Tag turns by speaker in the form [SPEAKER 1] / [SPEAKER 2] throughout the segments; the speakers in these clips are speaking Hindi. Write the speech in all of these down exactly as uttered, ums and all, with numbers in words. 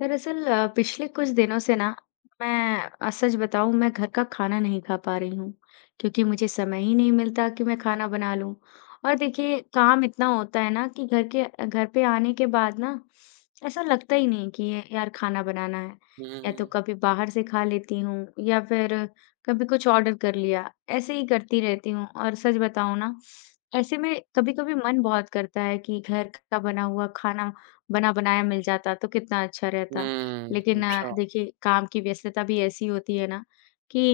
[SPEAKER 1] दरअसल अ, पिछले कुछ दिनों से ना मैं अ, सच बताऊं मैं घर का खाना नहीं खा पा रही हूँ क्योंकि मुझे समय ही नहीं मिलता कि मैं खाना बना लूं। और देखिए काम इतना होता है ना कि घर के घर पे आने के बाद ना ऐसा लगता ही नहीं कि ये यार खाना बनाना है। या तो
[SPEAKER 2] हुँ,
[SPEAKER 1] कभी बाहर से खा लेती हूँ या फिर कभी कुछ ऑर्डर कर लिया, ऐसे ही करती रहती हूँ। और सच बताऊं ना, ऐसे में कभी कभी मन बहुत करता है कि घर का बना हुआ खाना बना-बनाया मिल जाता तो कितना अच्छा रहता।
[SPEAKER 2] हुँ,
[SPEAKER 1] लेकिन अ,
[SPEAKER 2] अच्छा,
[SPEAKER 1] देखिए काम की व्यस्तता भी ऐसी होती है ना कि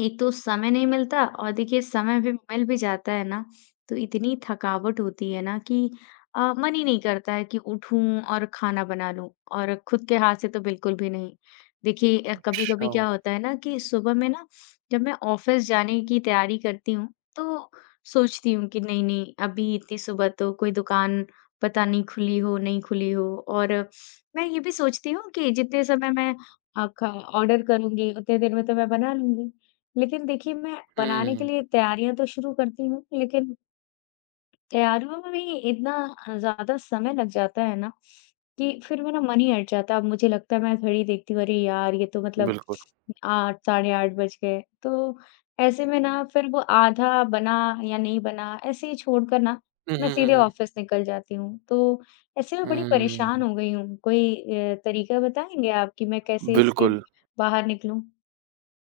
[SPEAKER 1] एक तो समय नहीं मिलता, और देखिए समय भी मिल भी जाता है ना तो इतनी थकावट होती है ना कि अ, मन ही नहीं करता है कि उठूं और खाना बना लूं, और खुद के हाथ से तो बिल्कुल भी नहीं। देखिए कभी
[SPEAKER 2] अच्छा।
[SPEAKER 1] कभी क्या होता है ना कि सुबह में ना जब मैं ऑफिस जाने की तैयारी करती हूँ तो सोचती हूँ कि नहीं नहीं, अभी इतनी सुबह तो कोई दुकान पता नहीं खुली हो नहीं खुली हो। और मैं ये भी सोचती हूँ कि जितने समय मैं ऑर्डर करूंगी उतने देर में तो मैं बना लूंगी। लेकिन देखिए, मैं बनाने के
[SPEAKER 2] हुँ,
[SPEAKER 1] लिए तैयारियाँ तो शुरू करती हूँ, लेकिन तैयारियों में भी इतना ज़्यादा समय लग जाता है ना, कि फिर मेरा मन ही हट जाता है। अब मुझे लगता है, मैं घड़ी देखती हूँ, अरे यार! ये तो मतलब
[SPEAKER 2] बिल्कुल।
[SPEAKER 1] आठ, साढ़े आठ बज गए। तो ऐसे में ना फिर वो आधा बना या नहीं बना, ऐसे ही छोड़कर ना
[SPEAKER 2] हुँ,
[SPEAKER 1] मैं
[SPEAKER 2] हुँ, हुँ,
[SPEAKER 1] सीधे
[SPEAKER 2] हुँ।
[SPEAKER 1] ऑफ़िस निकल जाती हूँ। तो ऐसे में बड़ी
[SPEAKER 2] हुँ,
[SPEAKER 1] परेशान हो गई हूँ। कोई अ, तरीका बताएँगे आप कि मैं कैसे इससे
[SPEAKER 2] बिल्कुल।
[SPEAKER 1] बाहर निकलूँ?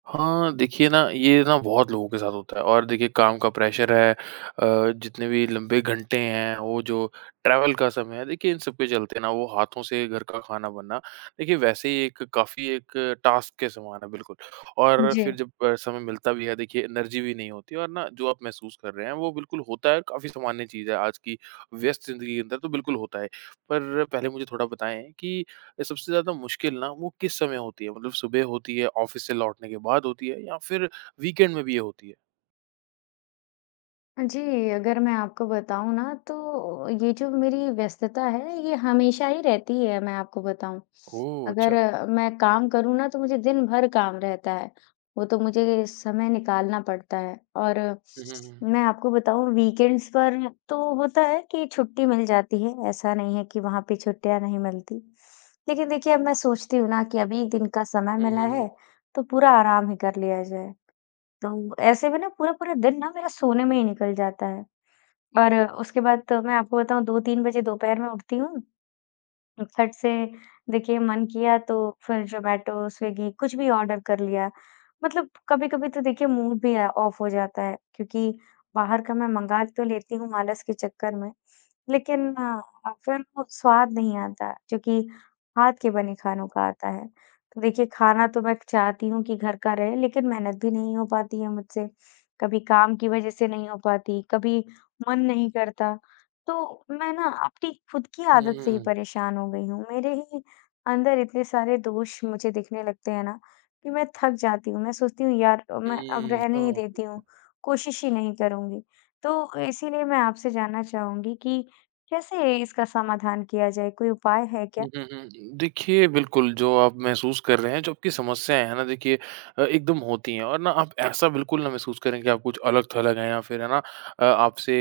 [SPEAKER 2] हाँ, देखिए ना, ये ना बहुत लोगों के साथ होता है और देखिए काम का प्रेशर है अ, जितने भी लंबे घंटे हैं, वो जो ट्रैवल का समय है, देखिए इन सब के चलते ना वो हाथों से घर का खाना बनना, देखिए वैसे ही एक काफ़ी एक टास्क के समान है बिल्कुल। और
[SPEAKER 1] जी।
[SPEAKER 2] फिर जब अ, समय मिलता भी है, देखिए एनर्जी भी नहीं होती और ना जो आप महसूस कर रहे हैं, वो बिल्कुल होता है, काफ़ी सामान्य चीज़ है आज की व्यस्त ज़िंदगी के अंदर तो बिल्कुल होता है। पर पहले मुझे थोड़ा बताएँ कि ये सबसे ज़्यादा मुश्किल ना वो किस समय होती है? मतलब सुबह होती है, ऑफ़िस से लौटने के बाद होती है या फिर वीकेंड में भी ये होती है?
[SPEAKER 1] जी, अगर मैं आपको बताऊँ ना तो ये जो मेरी व्यस्तता है ये हमेशा ही रहती है, मैं आपको बताऊँ।
[SPEAKER 2] ओह!
[SPEAKER 1] अगर
[SPEAKER 2] अच्छा।
[SPEAKER 1] अ, मैं काम करूँ ना तो मुझे दिन भर काम रहता है, वो तो मुझे समय निकालना पड़ता है। और अ,
[SPEAKER 2] हुँ, हुँ, हुँ।
[SPEAKER 1] मैं आपको बताऊँ वीकेंड्स पर तो होता है कि छुट्टी मिल जाती है, ऐसा नहीं है कि वहाँ पे छुट्टियाँ नहीं मिलती। लेकिन देखिए अब मैं सोचती हूँ ना कि अभी एक दिन का समय
[SPEAKER 2] हुँ,
[SPEAKER 1] मिला
[SPEAKER 2] हुँ, हुँ।
[SPEAKER 1] है, तो पूरा आराम ही कर लिया जाए। तो ऐसे में ना पूरा-पूरा दिन ना मेरा सोने में ही निकल जाता है। और उसके बाद तो मैं आपको बताऊँ दो तीन बजे दोपहर में उठती हूँ, फट से, देखिए मन किया तो फिर ज़ोमैटो, स्विगी कुछ भी ऑर्डर कर लिया। मतलब कभी-कभी तो देखिए मूड भी अ, ऑफ हो जाता है क्योंकि बाहर का मैं मँगा तो लेती हूँ आलस के चक्कर में, लेकिन अ, फिर वो स्वाद नहीं आता जो कि हाथ के बने खानों का आता है। तो देखिए खाना तो मैं चाहती हूँ कि घर का रहे, लेकिन मेहनत भी नहीं हो पाती है मुझसे। कभी काम की वज़ह से नहीं हो पाती, कभी मन नहीं करता। तो मैं ना अपनी खुद की
[SPEAKER 2] हुँ,
[SPEAKER 1] आदत से ही
[SPEAKER 2] हुँ,
[SPEAKER 1] परेशान हो गई हूँ। मेरे ही अंदर इतने सारे दोष मुझे दिखने लगते हैं ना कि मैं थक जाती हूँ। मैं सोचती हूँ यार अ, मैं अब
[SPEAKER 2] हुँ,
[SPEAKER 1] रहने ही
[SPEAKER 2] हाँ।
[SPEAKER 1] देती हूँ, कोशिश ही नहीं करूँगी। तो इसीलिए मैं आपसे जानना चाहूँगी कि कैसे इसका समाधान किया जाए? कोई उपाय है क्या?
[SPEAKER 2] हुँ, हुँ, हुँ। देखिए, बिल्कुल जो आप महसूस कर रहे हैं, जो आपकी समस्याएँ हैं ना देखिए अ, एकदम होती हैं और ना आप ऐसा बिल्कुल ना महसूस करें कि आप कुछ अलग-थलग हैं या फिर है ना अ, आपसे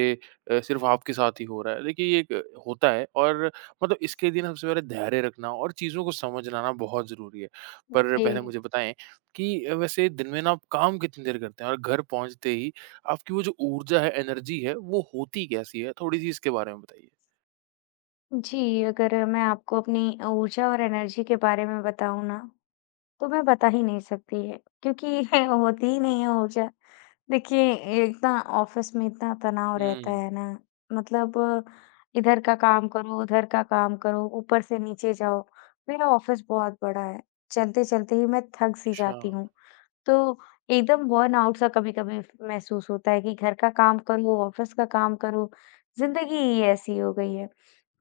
[SPEAKER 2] अ, सिर्फ़ आपके साथ ही हो रहा है। देखिए ये एक होता है और मतलब इसके लिए ना सबसे पहले धैर्य रखना और चीज़ों को समझना ना बहुत ज़रूरी है। पर पहले
[SPEAKER 1] जी।
[SPEAKER 2] मुझे बताएँ कि अ, वैसे दिन में ना आप काम कितनी देर करते हैं? और घर पहुँचते ही आपकी वो जो ऊर्जा है, एनर्जी है, वो होती कैसी है? थोड़ी-सी इसके बारे में बताइए।
[SPEAKER 1] जी, अगर मैं आपको अपनी ऊर्जा और एनर्जी के बारे में बताऊँ ना? तो मैं बता ही नहीं सकती है, क्योंकि होती ही नहीं है ऊर्जा। देखिए इतना ऑफ़िस में इतना तनाव रहता
[SPEAKER 2] हुँ।
[SPEAKER 1] है ना, मतलब इधर का काम करो, उधर का काम करो, ऊपर से नीचे जाओ। मेरा ऑफ़िस बहुत बड़ा है, चलते-चलते ही मैं थक-सी
[SPEAKER 2] अच्छा।
[SPEAKER 1] जाती हूँ। तो एकदम बर्नआउट सा कभी-कभी महसूस होता है कि घर का काम करो, ऑफिस का काम करो, ज़िंदगी ही ऐसी हो गई है।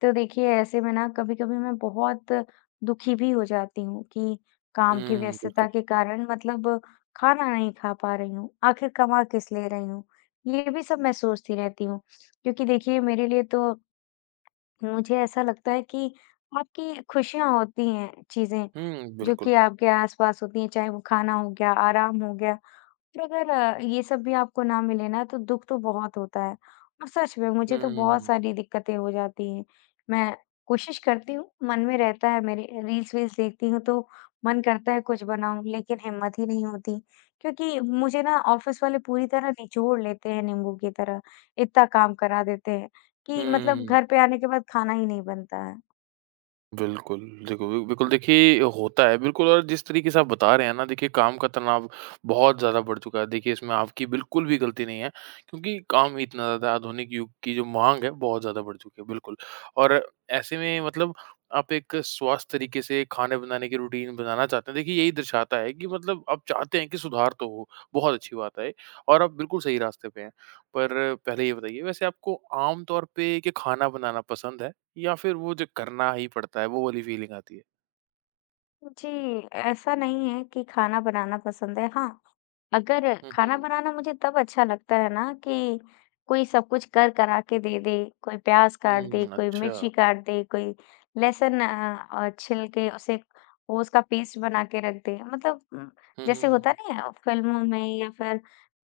[SPEAKER 1] तो देखिए ऐसे में ना कभी-कभी मैं बहुत दुखी भी हो जाती हूँ कि काम की
[SPEAKER 2] हुँ, बिल्कुल।
[SPEAKER 1] व्यस्तता के कारण मतलब खाना नहीं खा पा रही हूँ, आखिर कमा किस ले रही हूँ? ये भी सब मैं सोचती रहती हूँ। क्योंकि देखिए मेरे लिए तो मुझे ऐसा लगता है कि आपकी खुशियाँ होती हैं चीज़ें,
[SPEAKER 2] हुँ,
[SPEAKER 1] जो
[SPEAKER 2] बिल्कुल।
[SPEAKER 1] कि आपके आस-पास होती हैं, चाहे वो खाना हो गया, आराम हो गया। फिर अगर अ, ये सब भी आपको ना मिले ना तो दुःख तो बहुत होता है, और सच में
[SPEAKER 2] हुँ,
[SPEAKER 1] मुझे तो
[SPEAKER 2] हुँ,
[SPEAKER 1] बहुत
[SPEAKER 2] हुँ,
[SPEAKER 1] सारी दिक्कतें हो जाती हैं। मैं कोशिश करती हूँ, मन में रहता है, मेरे रील्स-वील्स देखती हूँ तो मन करता है कुछ बनाऊँ, लेकिन हिम्मत ही नहीं होती क्योंकि मुझे ना ऑफ़िस वाले पूरी तरह निचोड़ लेते हैं नींबू की तरह। इतना काम करा देते हैं कि मतलब
[SPEAKER 2] हुँ।
[SPEAKER 1] घर पे आने के बाद खाना ही नहीं बनता है।
[SPEAKER 2] बिल्कुल, देखो बि बिल्कुल देखिए होता है बिल्कुल और जिस तरीके से आप बता रहे हैं ना देखिए काम का तनाव बहुत ज़्यादा बढ़ चुका है। देखिए इसमें आपकी बिल्कुल भी गलती नहीं है क्योंकि काम ही इतना ज़्यादा है, आधुनिक युग की जो माँग है बहुत ज़्यादा बढ़ चुकी है, बिल्कुल। और ऐसे में मतलब आप एक स्वस्थ तरीके से खाने बनाने की रूटीन बनाना चाहते हैं। देखिए यही दर्शाता है कि मतलब आप चाहते हैं कि सुधार तो हो, बहुत अच्छी बात है और आप बिल्कुल सही रास्ते पे हैं। पर पहले ये बताइए वैसे आपको आम तौर पे क्या खाना बनाना पसंद है? या फिर वो जो करना ही पड़ता है, वो वाली फ़ीलिंग आती है?
[SPEAKER 1] जी, ऐसा नहीं है कि खाना बनाना पसंद है। हाँ, अगर
[SPEAKER 2] हुँ, हुँ,
[SPEAKER 1] खाना
[SPEAKER 2] हुँ।
[SPEAKER 1] बनाना मुझे तब अच्छा लगता है ना कि कोई सब कुछ कर करा के दे दे, कोई प्याज काट दे,
[SPEAKER 2] हुँ,
[SPEAKER 1] कोई
[SPEAKER 2] अच्छा।
[SPEAKER 1] मिर्ची काट दे, कोई लहसुन अ अ, छिल के उसे वो उसका पेस्ट बना के रख दे। मतलब उम,
[SPEAKER 2] हुँ,
[SPEAKER 1] जैसे होता
[SPEAKER 2] हुँ,
[SPEAKER 1] नहीं है फ़िल्मों में या फिर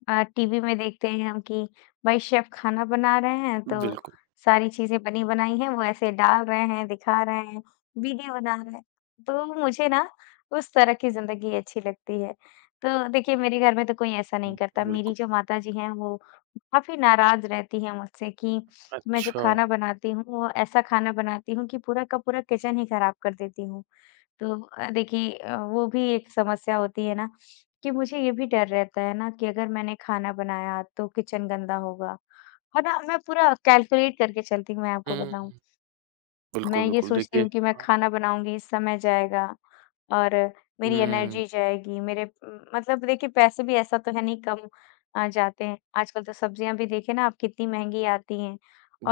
[SPEAKER 1] अ, टीवी में देखते हैं हम कि भाई शेफ़ खाना बना रहे हैं
[SPEAKER 2] हुँ।
[SPEAKER 1] तो
[SPEAKER 2] बिल्कुल,
[SPEAKER 1] सारी चीज़ें बनी बनाई हैं, वो ऐसे डाल रहे हैं, दिखा रहे हैं, वीडियो बना रहे हैं। तो मुझे ना उस तरह की ज़िंदगी अच्छी लगती है। तो देखिए मेरे घर में तो कोई ऐसा
[SPEAKER 2] हुँ,
[SPEAKER 1] नहीं करता। मेरी
[SPEAKER 2] बिल्कुल।
[SPEAKER 1] जो माताजी हैं वो काफ़ी नाराज़ रहती हैं मुझसे कि मैं जो
[SPEAKER 2] अच्छा।
[SPEAKER 1] खाना बनाती हूँ वो ऐसा खाना बनाती हूँ कि पूरा का पूरा किचन ही खराब कर देती हूँ। तो अ, देखिए अ, वो भी एक समस्या होती है ना कि मुझे ये भी डर रहता है ना कि अगर मैंने खाना बनाया तो किचन गंदा होगा। है ना, मैं पूरा कैलकुलेट करके चलती हूँ, मैं आपको
[SPEAKER 2] हुँ,
[SPEAKER 1] बताऊँ।
[SPEAKER 2] बिल्कुल,
[SPEAKER 1] मैं ये
[SPEAKER 2] बिल्कुल।
[SPEAKER 1] सोचती
[SPEAKER 2] देखिए
[SPEAKER 1] हूँ कि मैं
[SPEAKER 2] हाँ।
[SPEAKER 1] खाना बनाऊँगी, समय जाएगा और मेरी
[SPEAKER 2] हुँ,
[SPEAKER 1] एनर्जी जाएगी, मेरे उम, मतलब देखिए पैसे भी ऐसा तो है नहीं, कम अ, जाते हैं। आजकल तो सब्जियाँ भी देखिए ना आप कितनी महँगी आती हैं,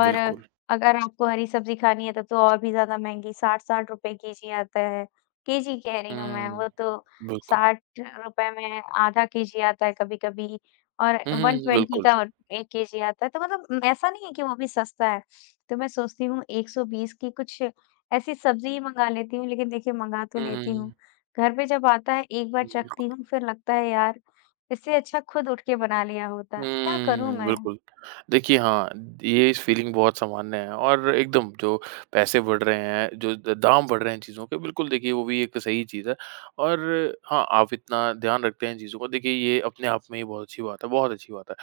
[SPEAKER 1] और
[SPEAKER 2] बिल्कुल।
[SPEAKER 1] अगर आपको हरी सब्ज़ी खानी है तब तो और भी ज़्यादा महँगी साठ साठ रुपए केजी आता है। केजी कह रही हूँ मैं,
[SPEAKER 2] हुँ,
[SPEAKER 1] वो तो
[SPEAKER 2] बिल्कुल।
[SPEAKER 1] साठ रुपए में आधा केजी आता है कभी-कभी, और
[SPEAKER 2] हुँ, हुँ,
[SPEAKER 1] एक सौ बीस
[SPEAKER 2] बिल्कुल।
[SPEAKER 1] का एक केजी आता है, तो मतलब ऐसा नहीं है कि वो भी सस्ता है। तो मैं सोचती हूँ एक सौ बीस की कुछ ऐसी सब्ज़ी ही मँगा लेती हूँ, लेकिन देखिए मँगा तो
[SPEAKER 2] हुँ, हुँ,
[SPEAKER 1] लेती हूँ।
[SPEAKER 2] हुँ।
[SPEAKER 1] घर पे जब आता है एक बार चखती
[SPEAKER 2] बिल्कुल।
[SPEAKER 1] हूँ फिर लगता है यार, इससे अच्छा खुद उठ के बना लिया होता। क्या करूँ
[SPEAKER 2] हुँ,
[SPEAKER 1] मैं?
[SPEAKER 2] बिल्कुल। देखिए हाँ, ये इस फीलिंग बहुत सामान्य है और एकदम जो पैसे बढ़ रहे हैं, जो द दाम बढ़ रहे हैं चीज़ों के, बिल्कुल देखिए वो भी एक सही चीज़ है और हाँ, आप इतना ध्यान रखते हैं इन चीज़ों का, देखिए ये अपने आप में ही बहुत अच्छी बात है, बहुत अच्छी बात है।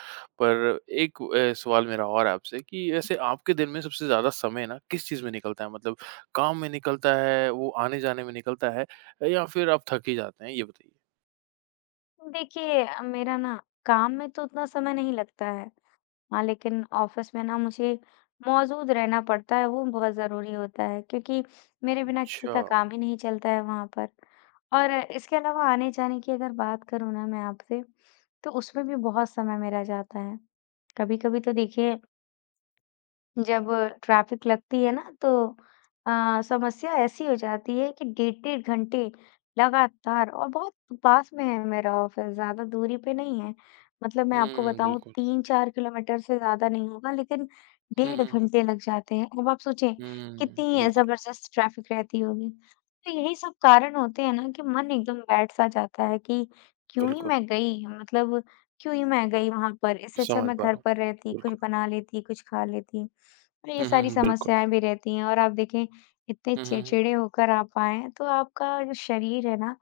[SPEAKER 2] पर एक अ, सवाल मेरा और है आपसे कि वैसे आपके दिन में सबसे ज़्यादा समय ना किस चीज़ में निकलता है? मतलब काम में निकलता है, वो आने-जाने में निकलता है या फिर आप थक ही जाते हैं? ये बताइए।
[SPEAKER 1] देखिए अ, मेरा ना काम में तो उतना समय नहीं लगता है। हाँ, लेकिन ऑफिस में ना मुझे मौजूद रहना पड़ता है, वो बहुत ज़रूरी होता है क्योंकि मेरे बिना किसी
[SPEAKER 2] अच्छा।
[SPEAKER 1] का काम ही नहीं चलता है वहाँ पर। और इसके अलावा आने-जाने की अगर बात करूँ ना मैं आपसे, तो उसमें भी बहुत समय मेरा जाता है। कभी-कभी तो देखिए जब ट्रैफ़िक लगती है ना तो अ, समस्या ऐसी हो जाती है कि डेढ़-डेढ़ घंटे लगातार, और बहुत पास में है मेरा ऑफ़िस, ज़्यादा दूरी पे नहीं है। मतलब मैं आपको
[SPEAKER 2] हुँ,
[SPEAKER 1] बताऊँ
[SPEAKER 2] बिल्कुल।
[SPEAKER 1] तीन चार किलोमीटर से ज़्यादा नहीं होगा, लेकिन
[SPEAKER 2] हुँ,
[SPEAKER 1] डेढ़
[SPEAKER 2] हुँ, हुँ।
[SPEAKER 1] घंटे लग जाते हैं। अब आप सोचें
[SPEAKER 2] हुँ,
[SPEAKER 1] कितनी
[SPEAKER 2] बिल्कुल,
[SPEAKER 1] ज़बरदस्त ट्रैफ़िक रहती होगी। तो यही सब कारण होते हैं ना कि मन एकदम बैठ-सा जाता है कि क्यों ही
[SPEAKER 2] बिल्कुल,
[SPEAKER 1] मैं गई, मतलब क्यों ही मैं गई वहाँ पर, इससे अच्छा
[SPEAKER 2] समझ
[SPEAKER 1] मैं
[SPEAKER 2] पा रहा
[SPEAKER 1] घर
[SPEAKER 2] हूँ।
[SPEAKER 1] पर रहती, कुछ
[SPEAKER 2] बिल्कुल।
[SPEAKER 1] बना लेती, कुछ खा लेती। तो ये
[SPEAKER 2] हुँ, हुँ,
[SPEAKER 1] सारी
[SPEAKER 2] हुँ, बिल्कुल।
[SPEAKER 1] समस्याएँ भी रहती हैं, और आप देखें इतने
[SPEAKER 2] हुँ, हुँ, हुँ।
[SPEAKER 1] चिड़चिड़े होकर आप आए हैं, तो आपका जो शरीर है ना,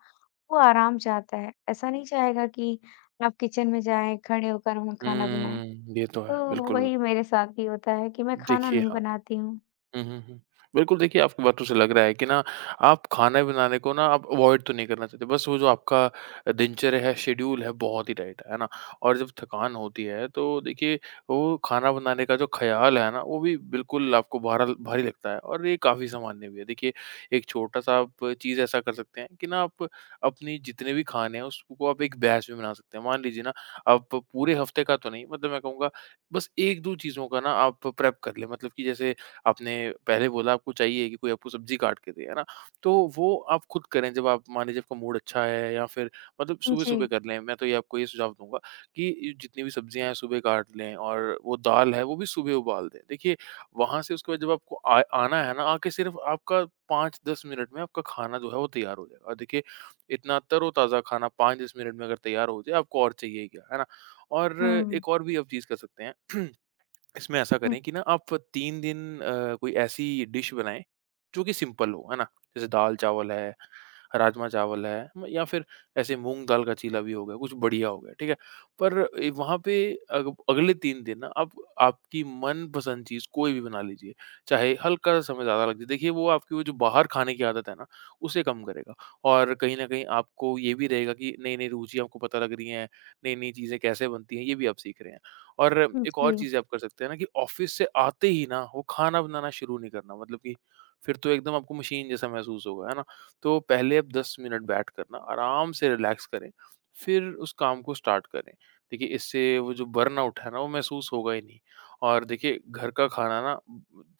[SPEAKER 1] वो आराम चाहता है। ऐसा नहीं चाहेगा कि आप किचन में जाएँ, खड़े होकर वहाँ खाना बनाएँ।
[SPEAKER 2] हुँ, ये तो है,
[SPEAKER 1] तो
[SPEAKER 2] बिल्कुल।
[SPEAKER 1] वही मेरे साथ भी होता है कि मैं खाना
[SPEAKER 2] देखिए
[SPEAKER 1] नहीं
[SPEAKER 2] हाँ।
[SPEAKER 1] बनाती हूँ।
[SPEAKER 2] हुँ, हुँ, हुँ। बिल्कुल देखिए, आपकी बातों से लग रहा है कि ना आप खाना बनाने को ना आप अवॉइड तो नहीं करना चाहते, बस वो जो आपका दिनचर्या है, शेड्यूल है, बहुत ही टाइट है, है ना? और जब थकान होती है तो देखिए वो खाना बनाने का जो ख़्याल है ना, वो भी बिल्कुल आपको भारा भारी लगता है और ये काफ़ी सामान्य भी है। देखिए, एक छोटा-सा आप चीज़ ऐसा कर सकते हैं कि ना आप अपनी जितने भी खाने हैं उसको आप एक बैच में बना सकते हैं। मान लीजिए ना आप पूरे हफ़्ते का तो नहीं, मतलब मैं कहूँगा बस एक दो चीज़ों का ना आप प्रेप कर लें। मतलब कि जैसे आपने पहले बोला आपको चाहिए कि कोई आपको सब्जी काट के दे, है ना? तो वो आप खुद करें जब आप मान लीजिए आपका मूड अच्छा है या फिर मतलब
[SPEAKER 1] जी।
[SPEAKER 2] सुबह-सुबह कर लें। मैं तो ये आपको ये सुझाव दूँगा कि ये जितनी भी सब्जियाँ हैं सुबह काट लें और वो दाल है वो भी सुबह उबाल दें। देखिए वहाँ से उसके बाद जब आपको आ आना है ना, आके सिर्फ़ आपका पाँच दस मिनट में आपका खाना जो है वो तैयार हो जाएगा और देखिए इतना तरोताज़ा खाना पाँच दस मिनट में अगर तैयार हो जाए आपको और चाहिए क्या, है ना? और
[SPEAKER 1] हुँ।
[SPEAKER 2] एक और भी आप चीज़ कर सकते हैं इसमें ऐसा
[SPEAKER 1] हुँ,
[SPEAKER 2] करें कि ना आप तीन दिन अ, कोई ऐसी डिश बनाएँ, जो कि सिंपल हो, है ना? जैसे दाल-चावल है, राजमा-चावल है म या फिर ऐसे मूँग दाल का चीला भी हो गया, कुछ बढ़िया हो गया, ठीक है? पर ए, वहाँ पे अग अगले तीन दिन ना आप आपकी मनपसंद चीज़ कोई भी बना लीजिए, चाहे हल्का-सा समय ज़्यादा लग जाए। देखिए वो आपकी वो जो बाहर खाने की आदत है ना, उसे कम करेगा और कहीं न कहीं आपको ये भी रहेगा कि नई-नई रुचियाँ आपको पता लग रही हैं, नई-नई चीज़ें कैसे बनती हैं, ये भी आप सीख रहे हैं। और
[SPEAKER 1] हुँ,
[SPEAKER 2] एक और
[SPEAKER 1] जी।
[SPEAKER 2] चीज़ आप कर सकते हैं ना कि ऑफ़िस से आते ही ना वो खाना बनाना शुरू नहीं करना मतलब कि फिर तो एकदम आपको मशीन जैसा महसूस होगा, है ना? तो पहले आप दस मिनट बैठ कर ना आराम से रिलैक्स करें, फिर उस काम को स्टार्ट करें। देखिए इससे वो जो बर्नआउट है ना वो महसूस होगा ही नहीं और देखिए घर का खाना ना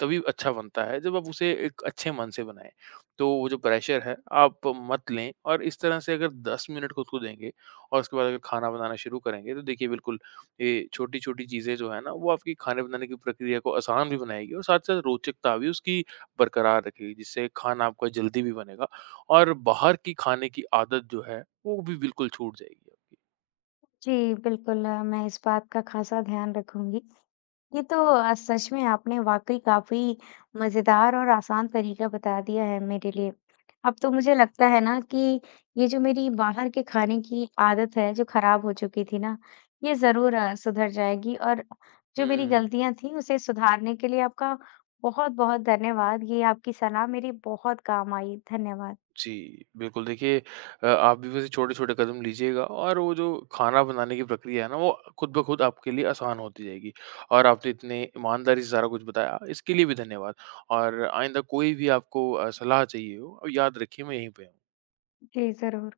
[SPEAKER 2] तभी अच्छा बनता है जब आप उसे एक अच्छे मन से बनाएँ। तो वो जो प्रेशर है आप मत लें और इस तरह से अगर दस मिनट खुद को देंगे और उसके बाद अगर खाना बनाना शुरू करेंगे तो देखिए बिल्कुल ये छोटी-छोटी चीज़ें जो है ना, वो आपकी खाने बनाने की प्रक्रिया को आसान भी बनाएगी और साथ-साथ रोचकता भी उसकी बरकरार रखेगी, जिससे खाना आपका जल्दी भी बनेगा और बाहर की खाने की आदत जो है, वो भी बिल्कुल छूट जाएगी आपकी।
[SPEAKER 1] जी, बिल्कुल अ, मैं इस बात का ख़ासा ध्यान रखूँगी। ये तो अ, सच में आपने वाकई काफी मजेदार और आसान तरीका बता दिया है मेरे लिए। अब तो मुझे लगता है ना कि ये जो मेरी बाहर के खाने की आदत है जो खराब हो चुकी थी ना, ये जरूर अ, सुधर जाएगी, और जो मेरी
[SPEAKER 2] हुँ,
[SPEAKER 1] गलतियां थी उसे सुधारने के लिए आपका बहुत बहुत धन्यवाद। ये आपकी सलाह मेरे बहुत काम आई। धन्यवाद।
[SPEAKER 2] जी, बिल्कुल देखिए अ, आप भी वैसे छोटे-छोटे कदम लीजिएगा और वो जो खाना बनाने की प्रक्रिया है ना, वो खुद ब खुद आपके लिए आसान होती जाएगी और आपने इतने ईमानदारी से सारा कुछ बताया, इसके लिए भी धन्यवाद और आइंदा कोई भी आपको अ, सलाह चाहिए हो, याद रखिए मैं यहीं पे हूँ।
[SPEAKER 1] जी, जरूर।